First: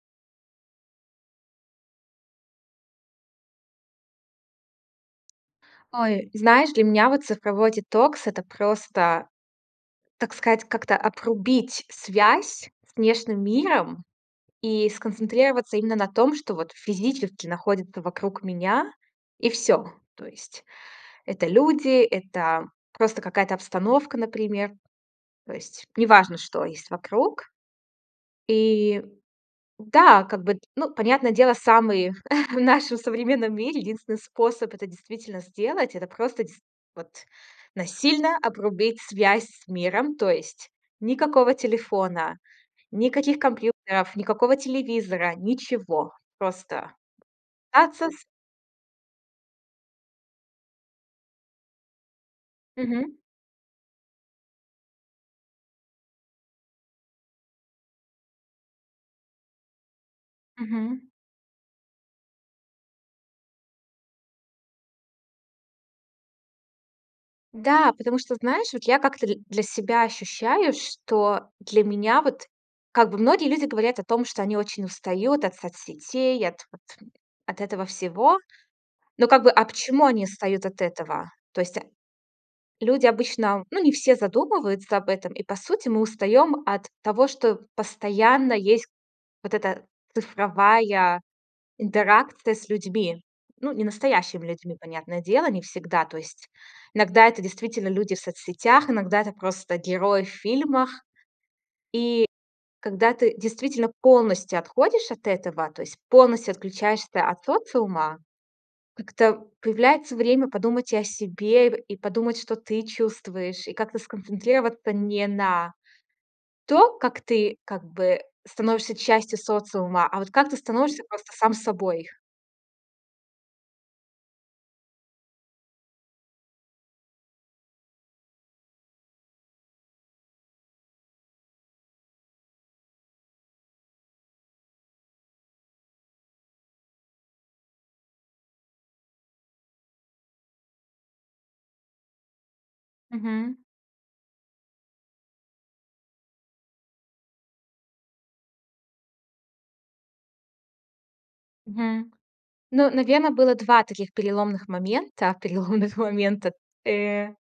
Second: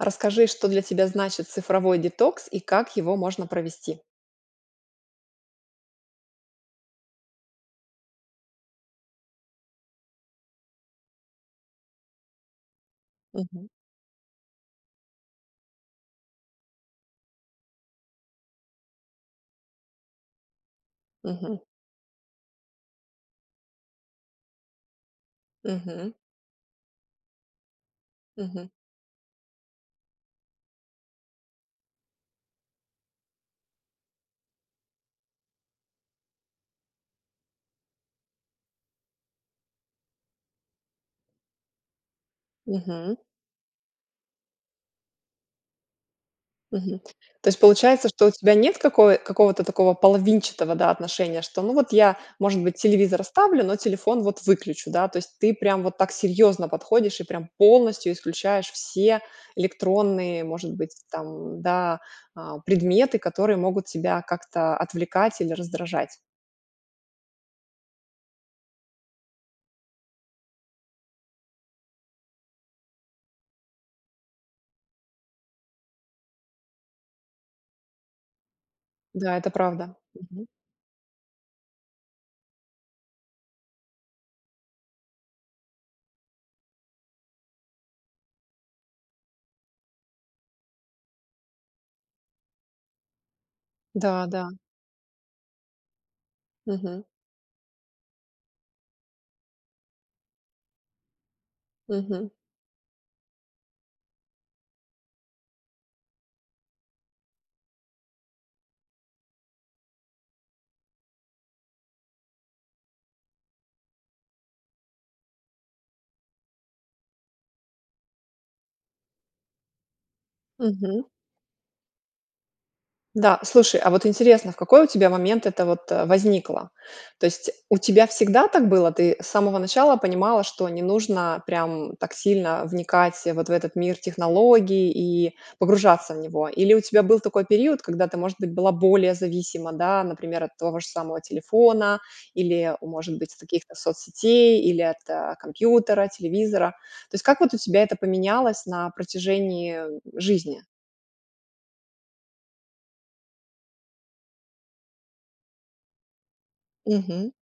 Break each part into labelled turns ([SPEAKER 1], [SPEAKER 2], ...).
[SPEAKER 1] Расскажи, что для тебя значит цифровой детокс и как его можно провести.
[SPEAKER 2] Ой, знаешь, для меня вот цифровой детокс- это просто, так сказать, как-то обрубить связь с внешним
[SPEAKER 1] Мгм.
[SPEAKER 2] миром и сконцентрироваться именно на том, что вот физически находится вокруг меня, и всё. То есть это
[SPEAKER 1] Мгм.
[SPEAKER 2] люди, это просто какая-то обстановка, например. То есть
[SPEAKER 1] Мгм.
[SPEAKER 2] неважно, что есть вокруг.
[SPEAKER 1] Мгм.
[SPEAKER 2] И да, как бы, ну, понятное дело, самый в нашем современном мире единственный способ это действительно сделать- это просто, действительно, вот, насильно обрубить связь с миром. То есть никакого телефона,
[SPEAKER 1] Мгм.
[SPEAKER 2] никаких компьютеров, никакого телевизора, ничего. Просто.
[SPEAKER 1] Мгм. То есть получается,
[SPEAKER 2] Процесс.
[SPEAKER 1] что у тебя нет какой какого-то такого половинчатого, да, отношения, что, ну вот, я, может быть,
[SPEAKER 2] Мгм.
[SPEAKER 1] телевизор оставлю, но телефон вот выключу, да. То есть ты прям вот так серьезно подходишь и прям полностью исключаешь все электронные, может быть,
[SPEAKER 2] Мгм.
[SPEAKER 1] там, м, да, а, предметы, которые могут тебя как-то отвлекать или раздражать.
[SPEAKER 2] Да, потому что знаешь, вот я как-то дл для себя ощущаю, что для меня вот, как бы многие люди говорят о том, что они очень устают от соцсетей, от вот от этого всего. Ну
[SPEAKER 1] Да,
[SPEAKER 2] как
[SPEAKER 1] это
[SPEAKER 2] бы, а
[SPEAKER 1] правда.
[SPEAKER 2] почему они
[SPEAKER 1] Мгм.
[SPEAKER 2] устают от этого? То есть люди обычно ну, не все задумываются об этом, и по сути мы устаём от того, что постоянно есть вот эта цифровая интеракция с людьми, ну, не
[SPEAKER 1] Да,
[SPEAKER 2] настоящими
[SPEAKER 1] да.
[SPEAKER 2] людьми, понятное дело, не всегда. То есть
[SPEAKER 1] Мгм.
[SPEAKER 2] иногда это действительно люди в соцсетях, иногда это просто герои в фильмах. И,
[SPEAKER 1] Мгм.
[SPEAKER 2] когда ты действительно полностью отходишь от этого, то есть полностью отключаешься от социума, как-то появляется время подумать и о себе, и подумать, что ты чувствуешь, и как-то сконцентрироваться не на том, как ты, как бы, становишься частью социума, а вот как ты становишься
[SPEAKER 1] Мгм.
[SPEAKER 2] просто сам собой.
[SPEAKER 1] Да, слушай, а вот интересно, в какой у тебя момент это вот, э, возникло? То есть, у тебя всегда так было? Ты с самого начала понимала, что не нужно прям так сильно вникать вот в этот мир технологий и погружаться в него? Или у тебя был такой период, когда ты, может быть, была более зависима, да, например, от того же самого телефона или, может быть, от
[SPEAKER 2] Мгм.
[SPEAKER 1] каких-то соцсетей, или от компьютера, телевизора. То есть, вот как у тебя это поменялось на протяжении, э, жизни?
[SPEAKER 2] Мгм. Ну, наверно, было 2 таких переломных момента, переломных момента,
[SPEAKER 1] Мгм.
[SPEAKER 2] э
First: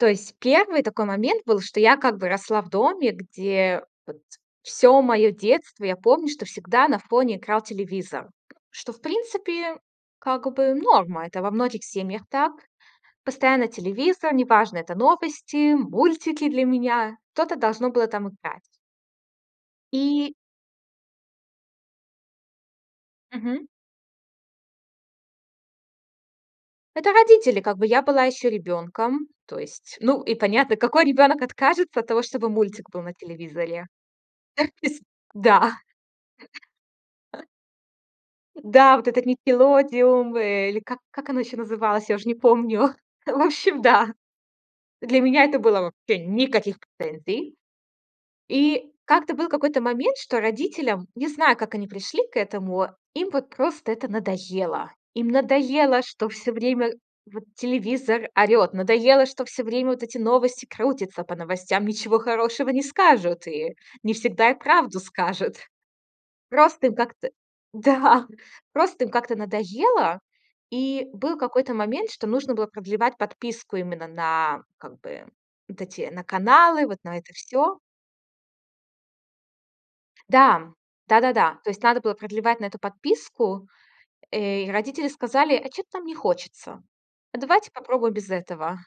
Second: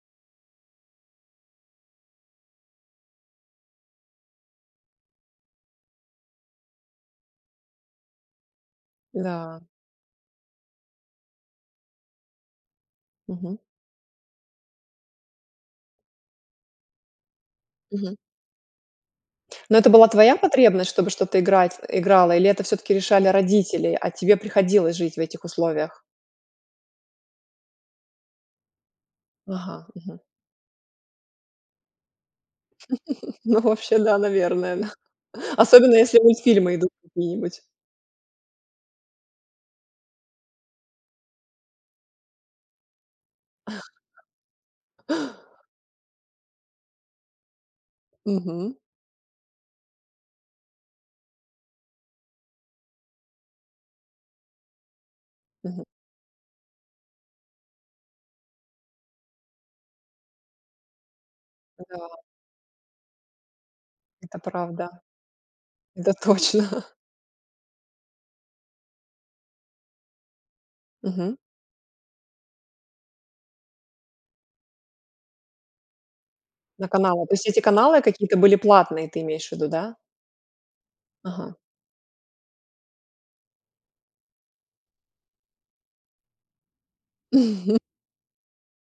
[SPEAKER 2] То есть 1 такой момент был, что я как бы росла в доме, где, вот, всё мое детство я помню, что всегда на фоне играл телевизор. Что, в
[SPEAKER 1] Да.
[SPEAKER 2] принципе, как бы норма. Это во многих семьях так.
[SPEAKER 1] Мгм.
[SPEAKER 2] Постоянно телевизор, неважно, это новости, мультики для меня. Что-то должно было
[SPEAKER 1] Мгм.
[SPEAKER 2] там играть.
[SPEAKER 1] Но это была
[SPEAKER 2] И
[SPEAKER 1] твоя потребность, чтобы что-то играть играло, или это всё-таки решали
[SPEAKER 2] Мгм.
[SPEAKER 1] родители, а тебе приходилось жить в этих условиях?
[SPEAKER 2] Это родители! Как бы я была ещё ребёнком, то
[SPEAKER 1] Ага,
[SPEAKER 2] есть,
[SPEAKER 1] мгм.
[SPEAKER 2] ну, и понятно, какой ребёнок откажется от того, чтобы мультик был на
[SPEAKER 1] Ну,
[SPEAKER 2] телевизоре?
[SPEAKER 1] вообще, да,
[SPEAKER 2] То
[SPEAKER 1] наверное, да,
[SPEAKER 2] есть, да.
[SPEAKER 1] особенно, если мультфильмы идут какие-нибудь.
[SPEAKER 2] Да! Вот этот "Никелодеон" или как как оно еще называлось? Я уже не помню! В общем, да! Для меня это было вообще никаких претензий!
[SPEAKER 1] Мгм.
[SPEAKER 2] И как-то был какой-то момент, что родителям, не знаю, как они пришли к этому, им вот просто это надоело. Им
[SPEAKER 1] Мгм.
[SPEAKER 2] надоело, что всё время вот телевизор орёт, надоело, что всё время вот эти новости крутятся по новостям,
[SPEAKER 1] Да.
[SPEAKER 2] ничего хорошего не скажут и не
[SPEAKER 1] Это
[SPEAKER 2] всегда и правду
[SPEAKER 1] правда.
[SPEAKER 2] скажут.
[SPEAKER 1] Это точно.
[SPEAKER 2] Просто им как-то да, просто им как-то надоело. И был
[SPEAKER 1] Мгм.
[SPEAKER 2] какой-то момент, что нужно было продлевать подписку именно на как бы вот эти на каналы,
[SPEAKER 1] На
[SPEAKER 2] вот на
[SPEAKER 1] каналах,
[SPEAKER 2] это
[SPEAKER 1] то есть если
[SPEAKER 2] всё.
[SPEAKER 1] каналы какие-то были платные, ты имеешь в виду, да?
[SPEAKER 2] Да.
[SPEAKER 1] Ага.
[SPEAKER 2] Да-да-да, то есть надо было продлевать на эту подписку, э, и родители сказали: "А чё-то нам не хочется. А давайте попробуем без этого".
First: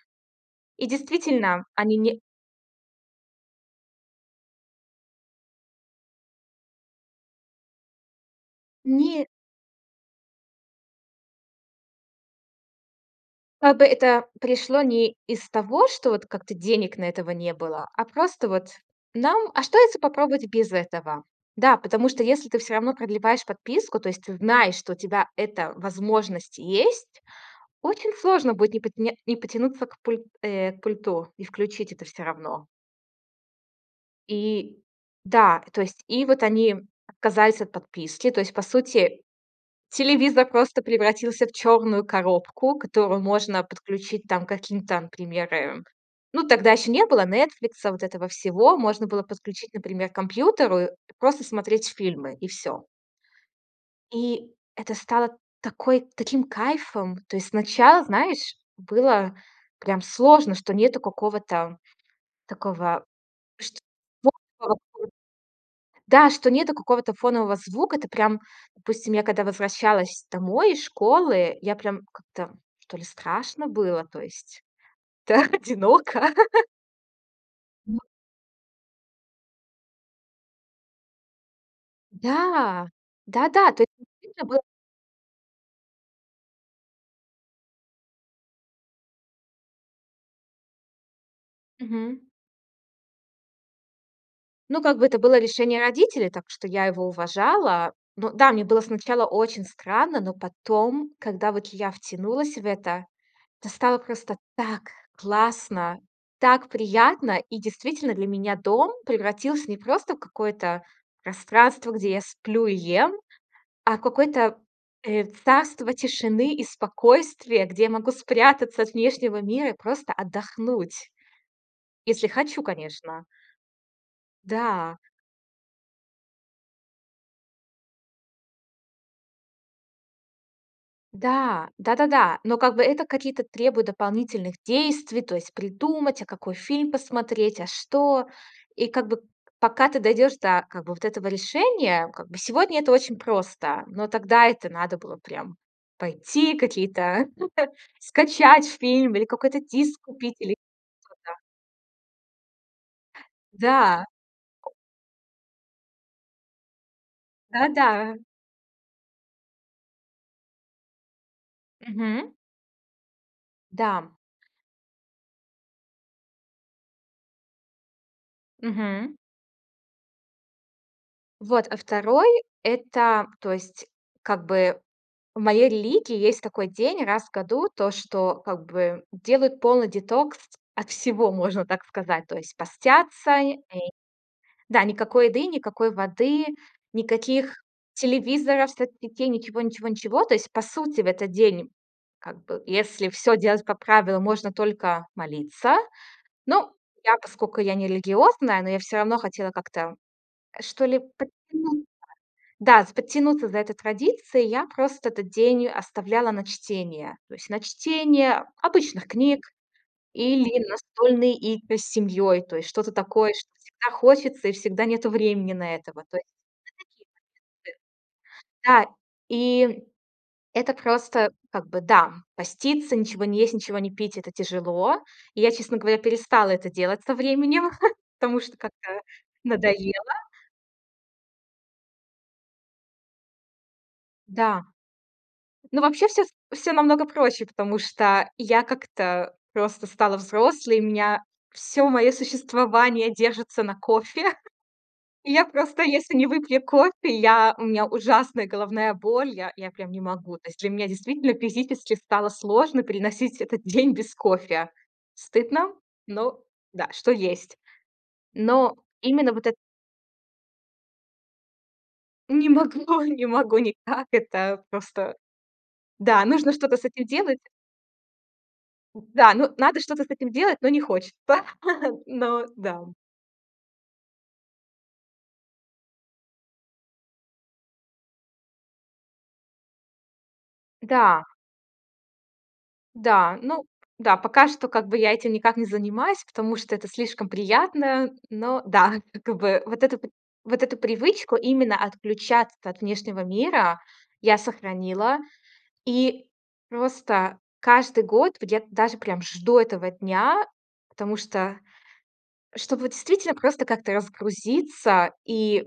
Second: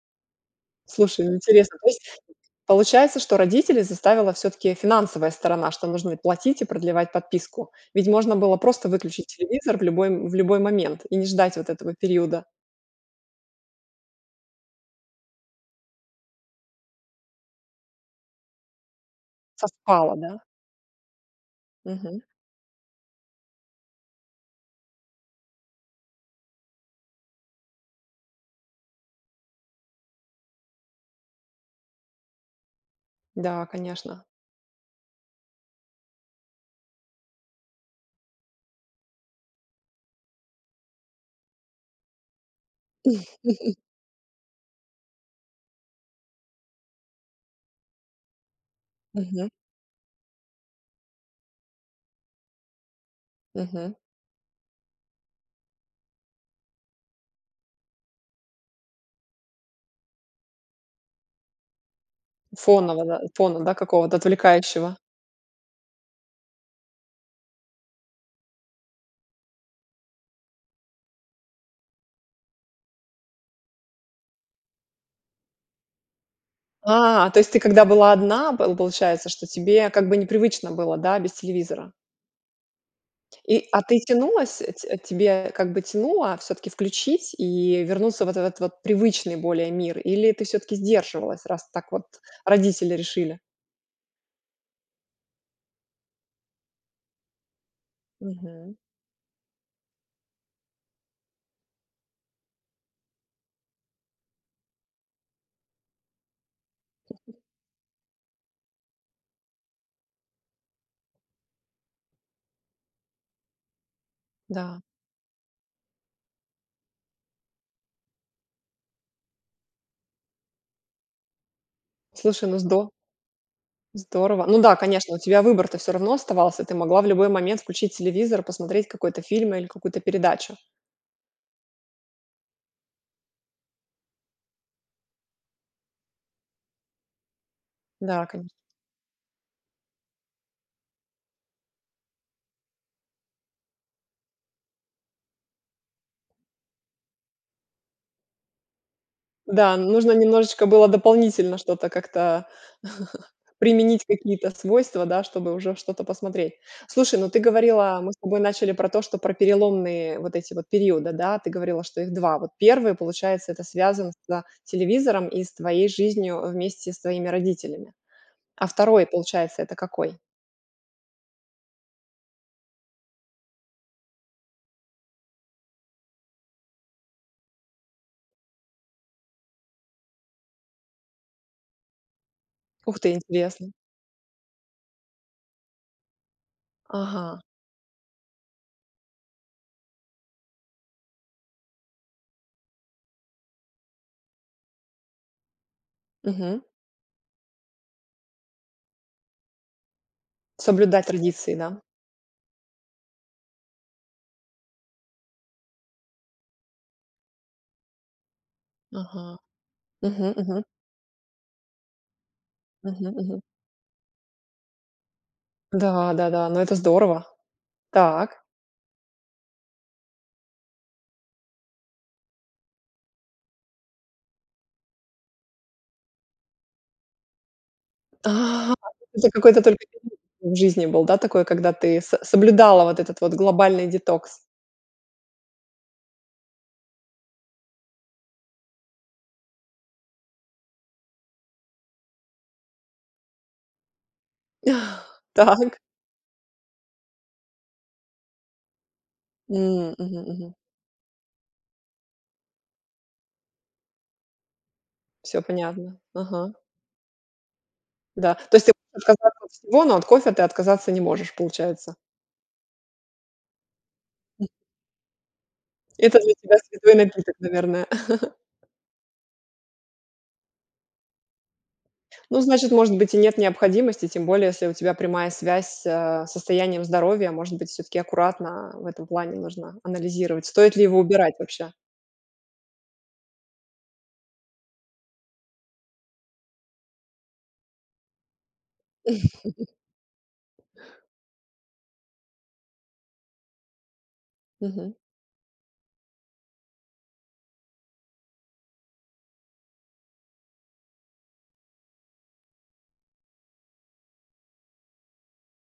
[SPEAKER 2] И
[SPEAKER 1] Слушай, ну
[SPEAKER 2] действительно
[SPEAKER 1] интересно, то
[SPEAKER 2] они
[SPEAKER 1] есть,
[SPEAKER 2] не
[SPEAKER 1] получается, что родителей заставила все-таки финансовая сторона, что нужно и платить, и продлевать подписку. Ведь можно было просто выключить
[SPEAKER 2] Не.
[SPEAKER 1] телевизор в любой в любой момент и не ждать вот этого периода.
[SPEAKER 2] Как бы это пришло не из того, что вот как-то денег на это не было, а просто вот нам: "А что, если
[SPEAKER 1] Совпало, да?
[SPEAKER 2] попробовать без этого?" Да, потому
[SPEAKER 1] Мгм.
[SPEAKER 2] что если ты всё равно продлеваешь подписку, то есть ты знаешь, что у тебя эта возможность есть, очень сложно будет не пот не не потянуться к пуль э, к пульту и включить это все равно.
[SPEAKER 1] Да, конечно.
[SPEAKER 2] И да, то есть и вот они отказались от подписки, то есть по сути телевизор просто превратился в черную коробку, которую можно подключить там каким там пример. Ну, тогда еще не было "Нетфликса", вот этого всего. Можно было
[SPEAKER 1] Мгм.
[SPEAKER 2] подключить, например, к компьютеру и просто смотреть фильмы и всё.
[SPEAKER 1] Мгм.
[SPEAKER 2] И это стало такой таким кайфом. То есть сначала, знаешь, было прям сложно, что нету какого-то
[SPEAKER 1] Фоново
[SPEAKER 2] такого,
[SPEAKER 1] да, фона,
[SPEAKER 2] ш
[SPEAKER 1] да, какого-то отвлекающего.
[SPEAKER 2] [unintelligible] да, что нету какого-то фонового звука. Это прям Допустим, я когда возвращалась домой из школы, я прям как-то, что ли, страшно было, то есть, да, одиноко.
[SPEAKER 1] А, то есть, ты когда была одна, п получается, что тебе как бы непривычно было, да, без телевизора.
[SPEAKER 2] Да,
[SPEAKER 1] И.
[SPEAKER 2] да-да,
[SPEAKER 1] А
[SPEAKER 2] то есть
[SPEAKER 1] ты
[SPEAKER 2] действительно
[SPEAKER 1] тянулась,
[SPEAKER 2] было
[SPEAKER 1] т тебе как бы тянуло всё-таки включить и вернуться вот в этот вот привычный более мир? Или ты всё-таки сдерживалась, раз так вот
[SPEAKER 2] Мгм.
[SPEAKER 1] родители решили?
[SPEAKER 2] Ну, как бы это было решение родителей, так что я его уважала. Но да, мне
[SPEAKER 1] Мгм.
[SPEAKER 2] было сначала очень странно, но потом, когда вот я втянулась в это, то стало просто так классно, так приятно! И действительно, для меня дом превратился не просто в какое-то пространство, где я сплю и ем, а в какое-то,
[SPEAKER 1] Да.
[SPEAKER 2] э, царство тишины и спокойствия, где я могу спрятаться от внешнего мира и просто отдохнуть, если
[SPEAKER 1] Слушай, ну
[SPEAKER 2] хочу,
[SPEAKER 1] здо
[SPEAKER 2] конечно.
[SPEAKER 1] здорово! Ну да,
[SPEAKER 2] Да.
[SPEAKER 1] конечно, у тебя выбор-то всё равно оставался. Ты могла в любой момент включить телевизор, посмотреть какой-то фильм или какую-то передачу.
[SPEAKER 2] Да, да-да-да. Но как бы это какие-то требуют дополнительных действий, то есть придумать, а какой фильм посмотреть, а
[SPEAKER 1] Да,
[SPEAKER 2] что.
[SPEAKER 1] конеч
[SPEAKER 2] И как бы к п пока ты дойдёшь до как бы вот этого решения, вот как бы сегодня это очень просто. Но тогда это надо было прям пойти какие-то скачать фильм или какой-то
[SPEAKER 1] Да,
[SPEAKER 2] диск
[SPEAKER 1] нужно
[SPEAKER 2] купить или
[SPEAKER 1] немножечко было
[SPEAKER 2] что-то.
[SPEAKER 1] дополнительно что-то как-то применить,
[SPEAKER 2] Да.
[SPEAKER 1] какие-то свойства, да, чтобы уже что-то посмотреть. Слушай, ну ты говорила, мы с
[SPEAKER 2] Да-да.
[SPEAKER 1] тобой начали про то, что про переломные вот эти вот периоды, да, говорила, что их
[SPEAKER 2] Мгм.
[SPEAKER 1] 2. Вот 1, получается, это
[SPEAKER 2] Да.
[SPEAKER 1] связано со телевизором и с твоей жизнью, а, вместе с твоими родителями. А 2,
[SPEAKER 2] Мгм.
[SPEAKER 1] получается, это какой?
[SPEAKER 2] Вот, а 2- это, то есть как бы в моей религии есть такой день раз в году, то, что как бы делают полный детокс от всего, можно так сказать. То есть
[SPEAKER 1] Ух ты,
[SPEAKER 2] постятся. И
[SPEAKER 1] интересно.
[SPEAKER 2] и, да, никакой еды, никакой воды,
[SPEAKER 1] Ага.
[SPEAKER 2] никаких телевизоров, соцсетей, ничего-ничего-ничего. То есть по сути в этот день, как бы если всё делать по правилам, можно только молиться.
[SPEAKER 1] Мгм.
[SPEAKER 2] Ну, я, поскоку, я не религиозная, но я всё равно хотела как-то, что ли,
[SPEAKER 1] Соблюдать традиции, да?
[SPEAKER 2] подтянуться, да, с подтянуться за этой традицией, я просто этот день оставляла на чтение, то есть на чтение обычных
[SPEAKER 1] Ага.
[SPEAKER 2] книг
[SPEAKER 1] Мгм,
[SPEAKER 2] или
[SPEAKER 1] мгм.
[SPEAKER 2] настольные игры с семьей, то есть что-то
[SPEAKER 1] Мгм,
[SPEAKER 2] такое,
[SPEAKER 1] мгм.
[SPEAKER 2] что всегда хочется и всегда нету времени на это. Вот, то есть.
[SPEAKER 1] Да-да-да, ну, это здорово! Так.
[SPEAKER 2] Это такие традиции. Да, и это просто как бы, да, поститься, ничего не есть, ничего не пить- это тяжело. И, я, честно говоря, перестала это делать со временем, потому что
[SPEAKER 1] А, [unintelligible]
[SPEAKER 2] как-то
[SPEAKER 1] это какой-то только
[SPEAKER 2] надоело.
[SPEAKER 1] период в жизни был, да, такой, когда ты с соблюдала вот этот вот глобальный детокс?
[SPEAKER 2] Да. Ну, вообще всё с всё намного проще, потому что я как-то просто стала взрослой, у меня всё моё существование держится на кофе. И я
[SPEAKER 1] Так.
[SPEAKER 2] просто, если не выпью кофе, я у меня ужасная головная боль, я я прям
[SPEAKER 1] М,
[SPEAKER 2] не могу. То
[SPEAKER 1] мгм-мгм.
[SPEAKER 2] есть для меня действительно физически стало сложно переносить этот день без кофе.
[SPEAKER 1] Всё
[SPEAKER 2] Стыдно,
[SPEAKER 1] понятно.
[SPEAKER 2] но
[SPEAKER 1] Ага.
[SPEAKER 2] да, что есть.
[SPEAKER 1] Да, то есть ты
[SPEAKER 2] Но
[SPEAKER 1] можешь
[SPEAKER 2] именно
[SPEAKER 1] отказаться
[SPEAKER 2] вот
[SPEAKER 1] от
[SPEAKER 2] это
[SPEAKER 1] всего, но от кофе ты отказаться не можешь, получается.
[SPEAKER 2] Не могу не могу никак это просто.
[SPEAKER 1] Это
[SPEAKER 2] Да,
[SPEAKER 1] для
[SPEAKER 2] нужно
[SPEAKER 1] тебя с
[SPEAKER 2] что-то
[SPEAKER 1] не
[SPEAKER 2] с
[SPEAKER 1] той
[SPEAKER 2] этим
[SPEAKER 1] ноги, так,
[SPEAKER 2] делать.
[SPEAKER 1] наверное.
[SPEAKER 2] Да, ну, надо что-то с этим делать, но не хочется.
[SPEAKER 1] Ну,
[SPEAKER 2] Ну
[SPEAKER 1] значит,
[SPEAKER 2] да.
[SPEAKER 1] может быть и нет необходимости, тем более, если у тебя прямая связь с, э, состоянием здоровья. Может быть, всё-таки аккуратно в этом плане нужно анализировать? Стоит ли его
[SPEAKER 2] Да.
[SPEAKER 1] убирать вообще?
[SPEAKER 2] Да, ну да. Пока что, как бы, я этим никак не занимаюсь, потому что это слишком приятно. Но да. Как бы вот эту вот эту привычку именно отключаться от внешнего мира я
[SPEAKER 1] Мгм.
[SPEAKER 2] сохранила. И просто каждый год, где-то даже прям жду этого дня, потому что, чтобы действительно просто как-то разгрузиться и,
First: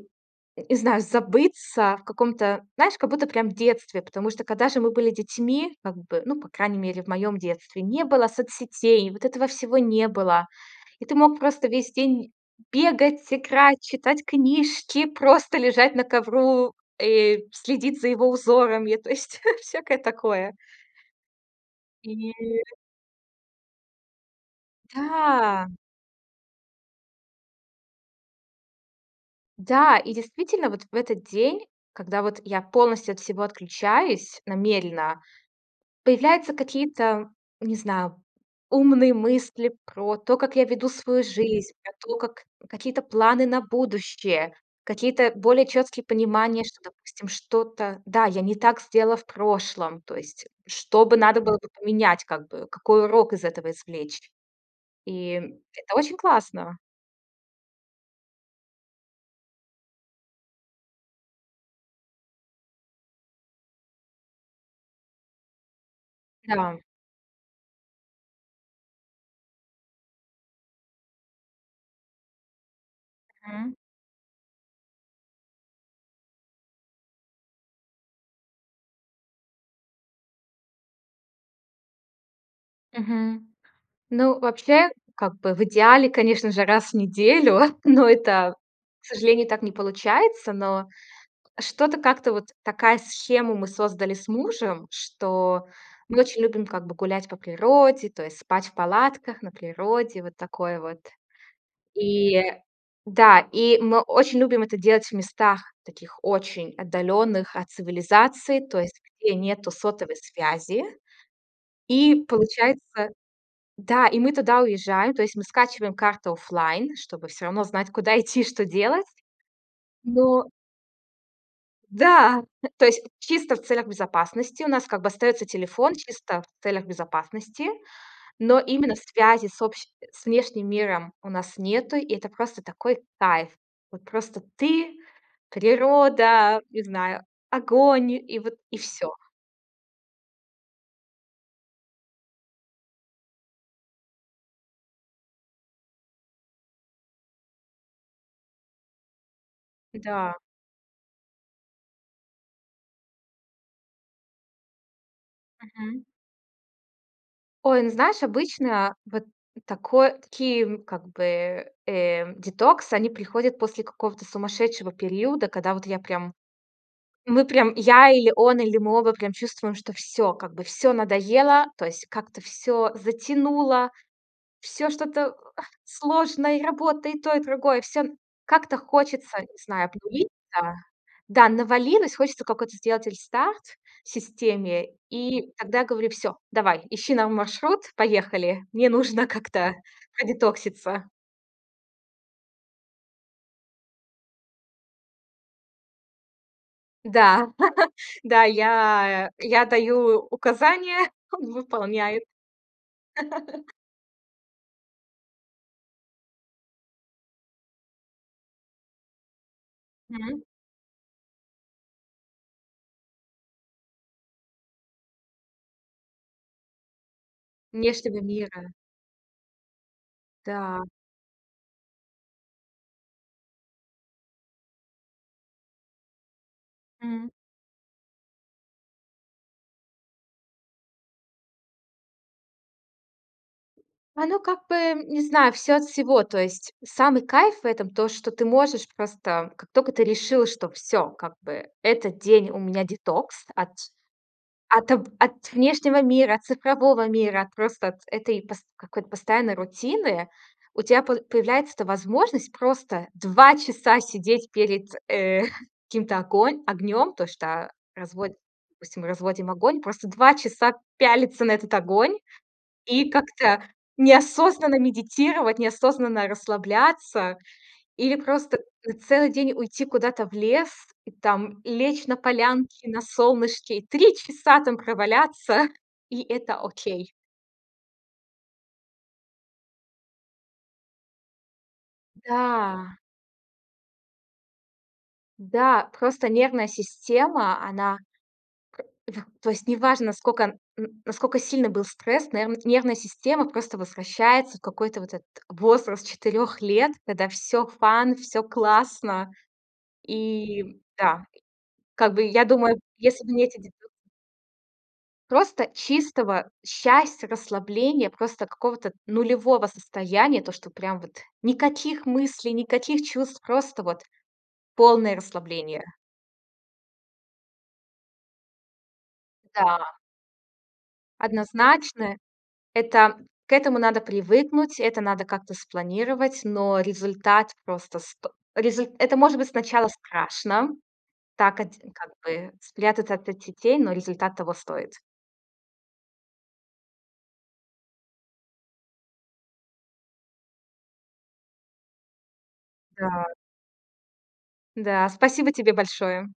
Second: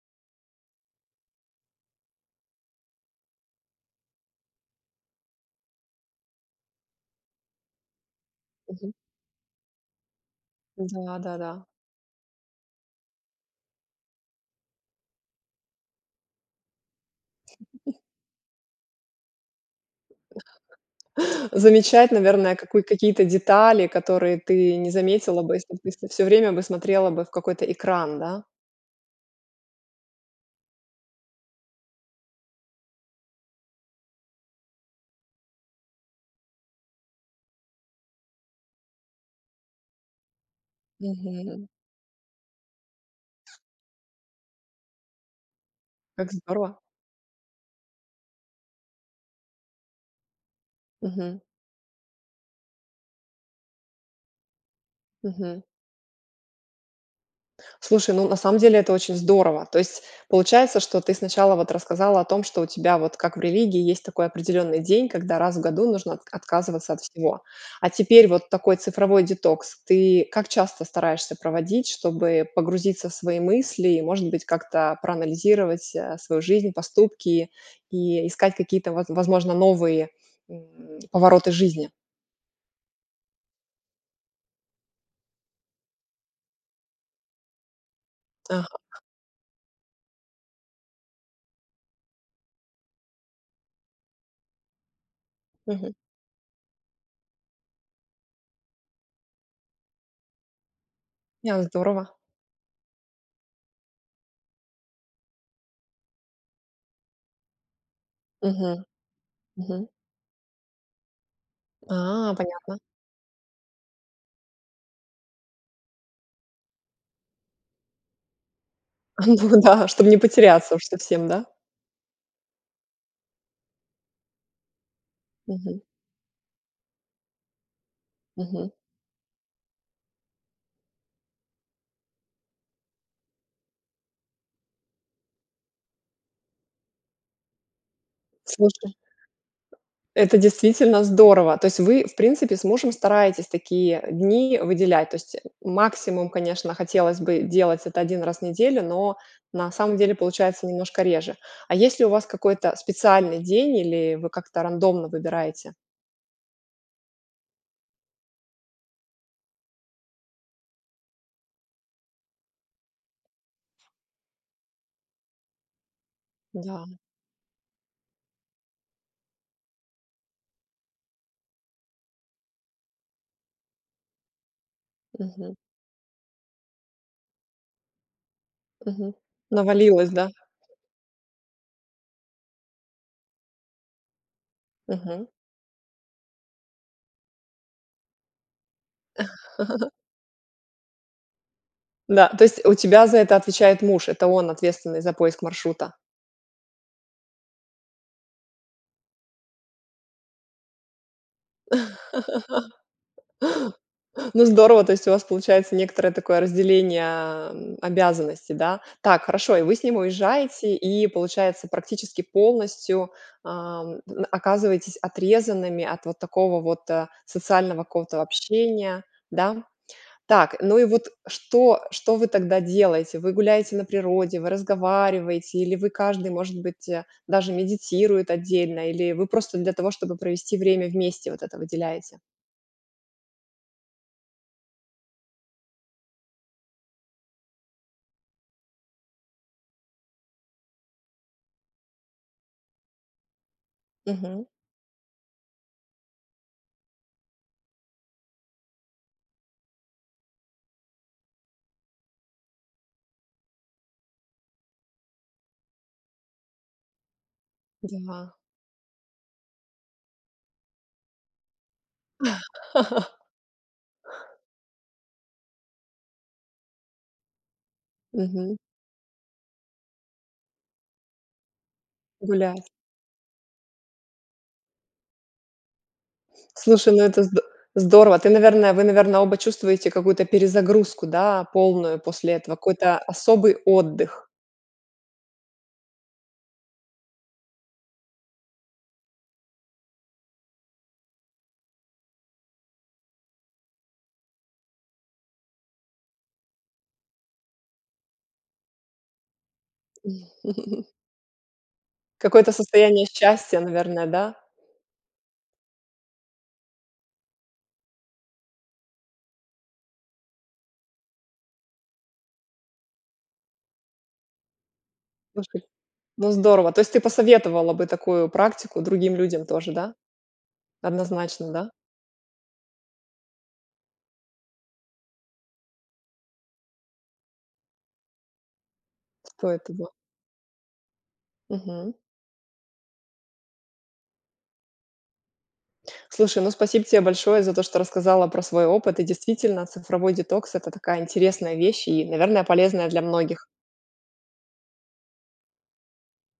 [SPEAKER 2] не знаю, забыться в каком-то, знаешь, как будто прям в детстве. Потому что, когда же мы были детьми, как бы, ну, по крайней мере, в моём детстве, не было
[SPEAKER 1] Мгм.
[SPEAKER 2] соцсетей, вот этого всего не было. И ты мог
[SPEAKER 1] Да-да-да.
[SPEAKER 2] просто весь день бегать, играть, читать книжки, просто лежать на ковру и следить за его узорами. То есть всякое такое.
[SPEAKER 1] Замечать,
[SPEAKER 2] И.
[SPEAKER 1] наверное, какую-то какие-то детали, которые ты не заметила бы,
[SPEAKER 2] Да!
[SPEAKER 1] если ты вс всё время бы смотрела бы в какой-то экран, да?
[SPEAKER 2] Да, и действительно, вот в этот день, когда вот я полностью от всего отключаюсь намеренно, появляются какие-то, не знаю, умные мысли про то, как я веду свою
[SPEAKER 1] Мгм.
[SPEAKER 2] жизнь, про то, как какие-то планы на будущее, какие-то более четкие
[SPEAKER 1] Как
[SPEAKER 2] понимания,
[SPEAKER 1] здорово!
[SPEAKER 2] что, допустим, что-то да, я не так сделала в прошлом, то есть что бы
[SPEAKER 1] Мгм.
[SPEAKER 2] надо было бы поменять, как бы какой урок из этого извлечь, и
[SPEAKER 1] Мгм.
[SPEAKER 2] это очень классно.
[SPEAKER 1] Слушай, ну на самом деле это очень здорово! То есть получается, что ты сначала вот рассказала о том, что у тебя вот как в религии есть такой определенный день, когда раз в 1 нужно отка
[SPEAKER 2] Да.
[SPEAKER 1] отказываться от всего. А теперь вот такой цифровой детокс. Ты как часто стараешься проводить, чтобы погрузиться в свои
[SPEAKER 2] Мгм.
[SPEAKER 1] мысли и, может быть, как-то проанализировать, а, свою жизнь, поступки и искать какие-то, воз возможно, новые н повороты жизни?
[SPEAKER 2] Мгм. Ну, вообще как бы в идеале, конечно же, раз в неделю. Но это,
[SPEAKER 1] Ага.
[SPEAKER 2] к сожалению, так не получается. Но что-то как-то вот такую схему мы создали с мужем, что
[SPEAKER 1] Мгм.
[SPEAKER 2] мы очень любим, как бы, гулять по природе, то есть спать в палатках на природе, вот такое вот.
[SPEAKER 1] Ня, здорово.
[SPEAKER 2] И да, и мы очень любим это делать в местах таких очень отдаленных от цивилизации, то
[SPEAKER 1] Мгм,
[SPEAKER 2] есть где нету
[SPEAKER 1] мгм.
[SPEAKER 2] сотовой связи. И
[SPEAKER 1] А, понятно.
[SPEAKER 2] получается да, и мы туда уезжаем, то есть мы скачиваем карту офлайн, чтобы всё равно знать, куда идти и что делать.
[SPEAKER 1] Ну да, чтобы не
[SPEAKER 2] Но
[SPEAKER 1] потеряться уж совсем, да?
[SPEAKER 2] Да, то есть чисто в целях безопасности. У нас, как бы, остается
[SPEAKER 1] Мгм.
[SPEAKER 2] телефон, чисто в целях безопасности, но
[SPEAKER 1] Мгм.
[SPEAKER 2] именно связи с общи с внешним миром у нас нету, и это просто такой кайф. Вот просто ты, природа, не знаю, огонь, и вот и
[SPEAKER 1] Слушай.
[SPEAKER 2] всё.
[SPEAKER 1] Это действительно здорово. То есть вы, в принципе, с мужем стараетесь такие дни выделять. То есть, э, максимум, конечно, хотелось бы делать это 1 раз в неделю, но на самом деле
[SPEAKER 2] Да.
[SPEAKER 1] получается немножко реже. А есть ли у вас какой-то специальный день, или вы как-то рандомно выбираете?
[SPEAKER 2] Мгм. Ой, ну, знаешь, обычно вот такой такие, как бы, э, детокс, они приходят после какого-то сумасшедшего периода, когда вот я прям,
[SPEAKER 1] Да.
[SPEAKER 2] мы прям, я, или он, или мы оба прям чувствуем, что всё, как бы, всё надоело, то есть как-то всё затянуло, всё что-то
[SPEAKER 1] Мгм.
[SPEAKER 2] сложное: и работа, и то, и другое. Всё как-то
[SPEAKER 1] Мгм.
[SPEAKER 2] хочется, не знаю,
[SPEAKER 1] Навалилось, да?
[SPEAKER 2] обнулиться, да, навалилось, хочется какой-то сделать рестарт системе,
[SPEAKER 1] Мгм.
[SPEAKER 2] и тогда я говорю: "Всё, давай ищи нам маршрут, поехали". И добавляю: "Мне нужно как-то продетокситься".
[SPEAKER 1] Да. То есть у тебя за это отвечает муж, это он, ответственный за поиск маршрута?
[SPEAKER 2] Да, да, я я даю указания, он выполняет.
[SPEAKER 1] Ну, здорово, то есть у вас получается некоторое такое разделение, ам, обязанностей, да? Так, хорошо, и вы с ним
[SPEAKER 2] Мгм.
[SPEAKER 1] уезжаете, и получается, практически полностью, ам, н оказываетесь отрезанными от вот такого вот, а, социального
[SPEAKER 2] Если
[SPEAKER 1] какого-то
[SPEAKER 2] бы мира
[SPEAKER 1] общения, да? Так, ну
[SPEAKER 2] Да.
[SPEAKER 1] и вот что что вы тогда делаете? Вы гуляете на природе, вы разговариваете или вы, каждый, может быть, а,
[SPEAKER 2] М.
[SPEAKER 1] даже медитирует отдельно, или вы просто для того, чтобы провести время вместе, вот это выделяете?
[SPEAKER 2] Оно как бы, м, не знаю, всё от всего, то есть самый кайф в этом то, что ты можешь просто, как только ты решила, что всё, как бы этот день у меня детокс от
[SPEAKER 1] Мгм.
[SPEAKER 2] от от, э, внешнего мира, от цифрового мира, от просто этой какой-то пост постоянной рутины, у тебя по появляется эта возможность просто 2 часа сидеть перед, э, каким-то огон огнём, то что разво
[SPEAKER 1] Да.
[SPEAKER 2] допустим, разводим огонь, просто 2 часа пялиться на этот огонь и как-то неосознанно медитировать, неосознанно расслабляться или
[SPEAKER 1] Мгм.
[SPEAKER 2] просто на целый день уйти куда-то в лес и там лечь на
[SPEAKER 1] Гулять.
[SPEAKER 2] полянке, на солнышке, и 3 часа там проваляться, и это
[SPEAKER 1] Слушай, ну
[SPEAKER 2] окей.
[SPEAKER 1] это зд здорово! Ты, наверное вы, наверное, оба чувствуете какую-то перезагрузку, да, полную после этого,
[SPEAKER 2] Да.
[SPEAKER 1] какой-то особый отдых?
[SPEAKER 2] Да просто нервная система, она к да то есть неважно, сколько н насколько сильный был стресс, но эрн нервная система просто возвращается в какой-то вот этот возраст 4 лет, когда всё fun, всё классно. И да, как бы я
[SPEAKER 1] Какое-то
[SPEAKER 2] думаю,
[SPEAKER 1] состояние
[SPEAKER 2] если бы не
[SPEAKER 1] счастья,
[SPEAKER 2] эти деток
[SPEAKER 1] наверное, да?
[SPEAKER 2] Просто чистого счастья, расслабления, просто какого-то нулевого состояния, то, что прям вот никаких мыслей, никаких чувств, просто вот полное
[SPEAKER 1] [unintelligible]
[SPEAKER 2] расслабление.
[SPEAKER 1] Ну, здорово, то есть ты посоветовала бы такую практику другим людям тоже, да?
[SPEAKER 2] Да.
[SPEAKER 1] Однозначно, да?
[SPEAKER 2] Однозначно, это к этому надо привыкнуть, это надо как-то спланировать, но результат просто сто резуль Это может
[SPEAKER 1] Кто
[SPEAKER 2] быть
[SPEAKER 1] это
[SPEAKER 2] сначала
[SPEAKER 1] был?
[SPEAKER 2] страшно, так одь
[SPEAKER 1] Мгм.
[SPEAKER 2] как бы спрятаться от соцсетей, но результат того стоит.
[SPEAKER 1] Слушай, ну, спасибо тебе большое за то, что рассказала про свой опыт. И действительно, цифровой детокс- это такая интересная вещь и, наверно, полезная для
[SPEAKER 2] Да.
[SPEAKER 1] многих.
[SPEAKER 2] Да, спасибо тебе большое!